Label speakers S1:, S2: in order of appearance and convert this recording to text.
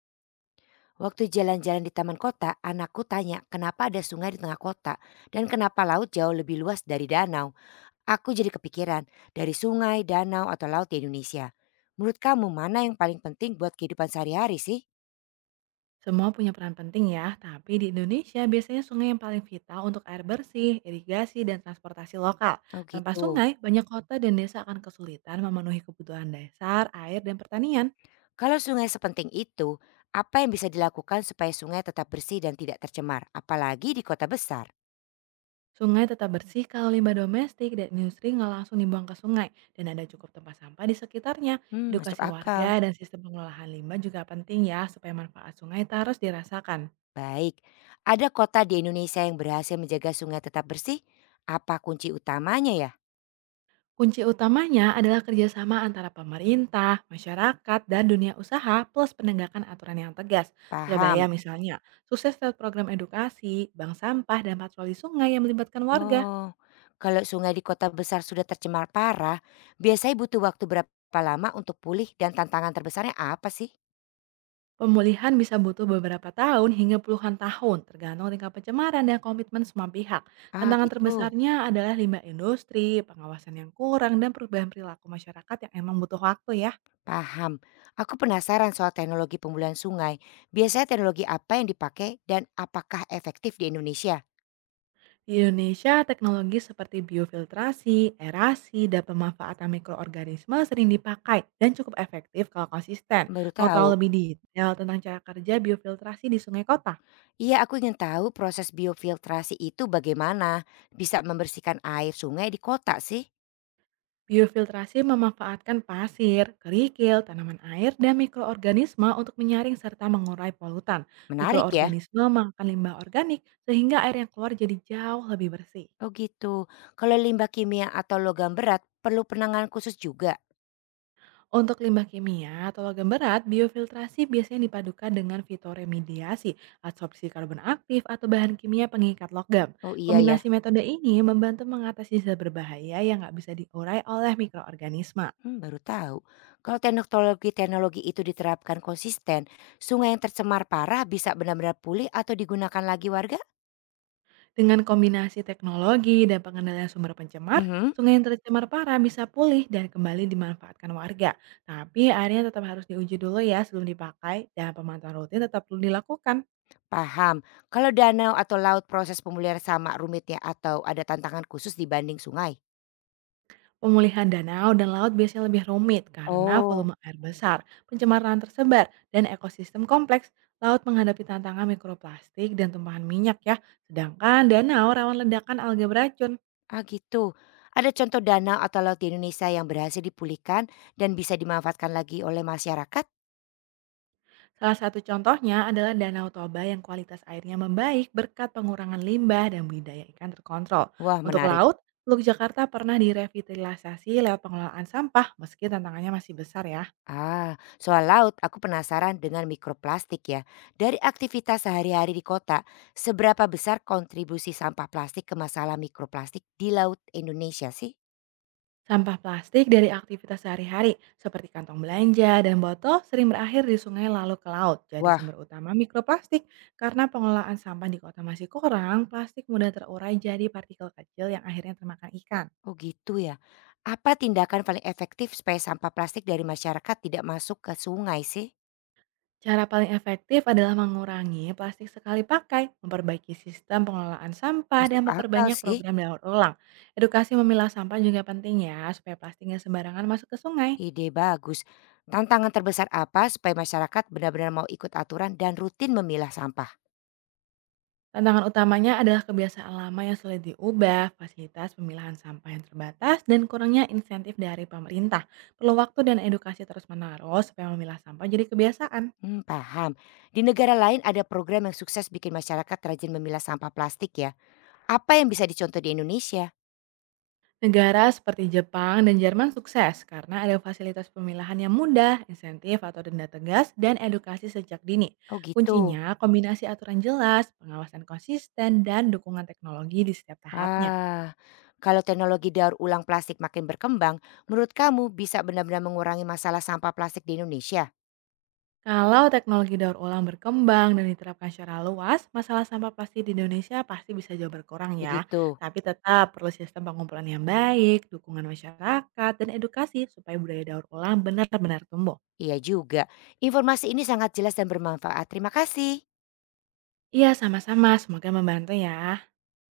S1: Waktu jalan-jalan di taman kota, anakku tanya kenapa ada sungai di tengah kota dan kenapa laut jauh lebih luas dari danau. Aku jadi kepikiran dari sungai, danau, atau laut di Indonesia. Menurut kamu mana yang paling penting buat kehidupan sehari-hari sih?
S2: Semua punya peran penting ya, tapi di Indonesia biasanya sungai yang paling vital untuk air bersih, irigasi, dan transportasi lokal.
S1: Oh
S2: Tanpa
S1: gitu.
S2: sungai, banyak kota dan desa akan kesulitan memenuhi kebutuhan dasar, air, dan pertanian.
S1: Kalau sungai sepenting itu, apa yang bisa dilakukan supaya sungai tetap bersih dan tidak tercemar, apalagi di kota besar?
S2: Sungai tetap bersih kalau limbah domestik dan industri nggak langsung dibuang ke sungai dan ada cukup tempat sampah di sekitarnya.
S1: Hmm, masuk
S2: Edukasi
S1: akal.
S2: warga dan sistem pengelolaan limbah juga penting ya supaya manfaat sungai terus dirasakan.
S1: Baik, ada kota di Indonesia yang berhasil menjaga sungai tetap bersih? Apa kunci utamanya ya?
S2: Kunci utamanya adalah kerjasama antara pemerintah, masyarakat, dan dunia usaha plus penegakan aturan yang tegas. Surabaya
S1: Paham.
S2: misalnya, sukses lewat program edukasi, bank sampah, dan patroli sungai yang melibatkan warga.
S1: Oh, kalau sungai di kota besar sudah tercemar parah, biasanya butuh waktu berapa lama untuk pulih dan tantangan terbesarnya apa sih?
S2: Pemulihan bisa butuh beberapa tahun hingga puluhan tahun, tergantung tingkat pencemaran dan komitmen semua pihak.
S1: Ah,
S2: Tantangan
S1: gitu.
S2: terbesarnya adalah limbah industri, pengawasan yang kurang, dan perubahan perilaku masyarakat yang emang butuh waktu ya.
S1: Paham. Aku penasaran soal teknologi pemulihan sungai. Biasanya teknologi apa yang dipakai dan apakah efektif di Indonesia?
S2: Di Indonesia, teknologi seperti biofiltrasi, erasi, dan pemanfaatan mikroorganisme sering dipakai dan cukup efektif kalau konsisten.
S1: Baru
S2: Mau tahu
S1: tahu.
S2: lebih detail tentang cara kerja biofiltrasi di sungai kota?
S1: Iya, aku ingin tahu proses biofiltrasi itu bagaimana bisa membersihkan air sungai di kota sih.
S2: Biofiltrasi memanfaatkan pasir, kerikil, tanaman air, dan mikroorganisme untuk menyaring serta mengurai polutan.
S1: Menarik ya.
S2: Mikroorganisme makan limbah organik sehingga air yang keluar jadi jauh lebih bersih.
S1: Oh gitu. Kalau limbah kimia atau logam berat perlu penanganan khusus juga.
S2: Untuk limbah kimia atau logam berat, biofiltrasi biasanya dipadukan dengan fitoremediasi, adsorpsi karbon aktif, atau bahan kimia pengikat logam.
S1: Oh iya
S2: Kombinasi
S1: ya.
S2: metode ini membantu mengatasi zat berbahaya yang nggak bisa diurai oleh mikroorganisme.
S1: Baru tahu. Kalau teknologi-teknologi itu diterapkan konsisten, sungai yang tercemar parah bisa benar-benar pulih atau digunakan lagi warga?
S2: Dengan kombinasi teknologi dan pengendalian sumber pencemar,
S1: Mhm,
S2: sungai yang tercemar parah bisa pulih dan kembali dimanfaatkan warga. Tapi airnya tetap harus diuji dulu ya sebelum dipakai dan pemantauan rutin tetap perlu dilakukan.
S1: paham. Kalau danau atau laut proses pemulihan sama rumitnya atau ada tantangan khusus dibanding sungai?
S2: Pemulihan danau dan laut biasanya lebih rumit karena
S1: Oh,
S2: volume air besar, pencemaran tersebar, dan ekosistem kompleks. Laut menghadapi tantangan mikroplastik dan tumpahan minyak ya, sedangkan danau rawan ledakan alga beracun.
S1: ah gitu. Ada contoh danau atau laut di Indonesia yang berhasil dipulihkan dan bisa dimanfaatkan lagi oleh masyarakat?
S2: Salah satu contohnya adalah Danau Toba yang kualitas airnya membaik berkat pengurangan limbah dan budidaya ikan terkontrol.
S1: Wah
S2: Untuk
S1: menarik.
S2: laut, Teluk Jakarta pernah direvitalisasi lewat pengelolaan sampah meski tantangannya masih besar ya.
S1: Ah, soal laut, aku penasaran dengan mikroplastik ya. Dari aktivitas sehari-hari di kota, seberapa besar kontribusi sampah plastik ke masalah mikroplastik di laut Indonesia sih?
S2: Sampah plastik dari aktivitas sehari-hari seperti kantong belanja dan botol sering berakhir di sungai lalu ke laut. Jadi
S1: Wah,
S2: sumber utama mikroplastik karena pengelolaan sampah di kota masih kurang, plastik mudah terurai jadi partikel kecil yang akhirnya termakan ikan.
S1: oh gitu ya. Apa tindakan paling efektif supaya sampah plastik dari masyarakat tidak masuk ke sungai sih?
S2: Cara paling efektif adalah mengurangi plastik sekali pakai, memperbaiki sistem pengelolaan sampah, dan
S1: Masuk akal
S2: memperbanyak
S1: sih,
S2: program daur ulang. Edukasi memilah sampah juga penting ya, supaya plastiknya sembarangan masuk ke sungai.
S1: ide bagus. Tantangan terbesar apa supaya masyarakat benar-benar mau ikut aturan dan rutin memilah sampah?
S2: Tantangan utamanya adalah kebiasaan lama yang sulit diubah, fasilitas pemilahan sampah yang terbatas, dan kurangnya insentif dari pemerintah. Perlu waktu dan edukasi terus-menerus supaya memilah sampah jadi kebiasaan.
S1: Paham. Di negara lain ada program yang sukses bikin masyarakat rajin memilah sampah plastik ya. Apa yang bisa dicontoh di Indonesia?
S2: Negara seperti Jepang dan Jerman sukses karena ada fasilitas pemilahan yang mudah, insentif atau denda tegas, dan edukasi sejak dini.
S1: Oh gitu.
S2: Kuncinya kombinasi aturan jelas, pengawasan konsisten, dan dukungan teknologi di setiap tahapnya.
S1: Ah, kalau teknologi daur ulang plastik makin berkembang, menurut kamu bisa benar-benar mengurangi masalah sampah plastik di Indonesia?
S2: Kalau teknologi daur ulang berkembang dan diterapkan secara luas, masalah sampah plastik di Indonesia pasti bisa jauh berkurang ya.
S1: Begitu.
S2: Tapi tetap perlu sistem pengumpulan yang baik, dukungan masyarakat, dan edukasi supaya budaya daur ulang benar-benar tumbuh.
S1: Iya juga. Informasi ini sangat jelas dan bermanfaat. Terima kasih.
S2: Iya, sama-sama. Semoga membantu ya.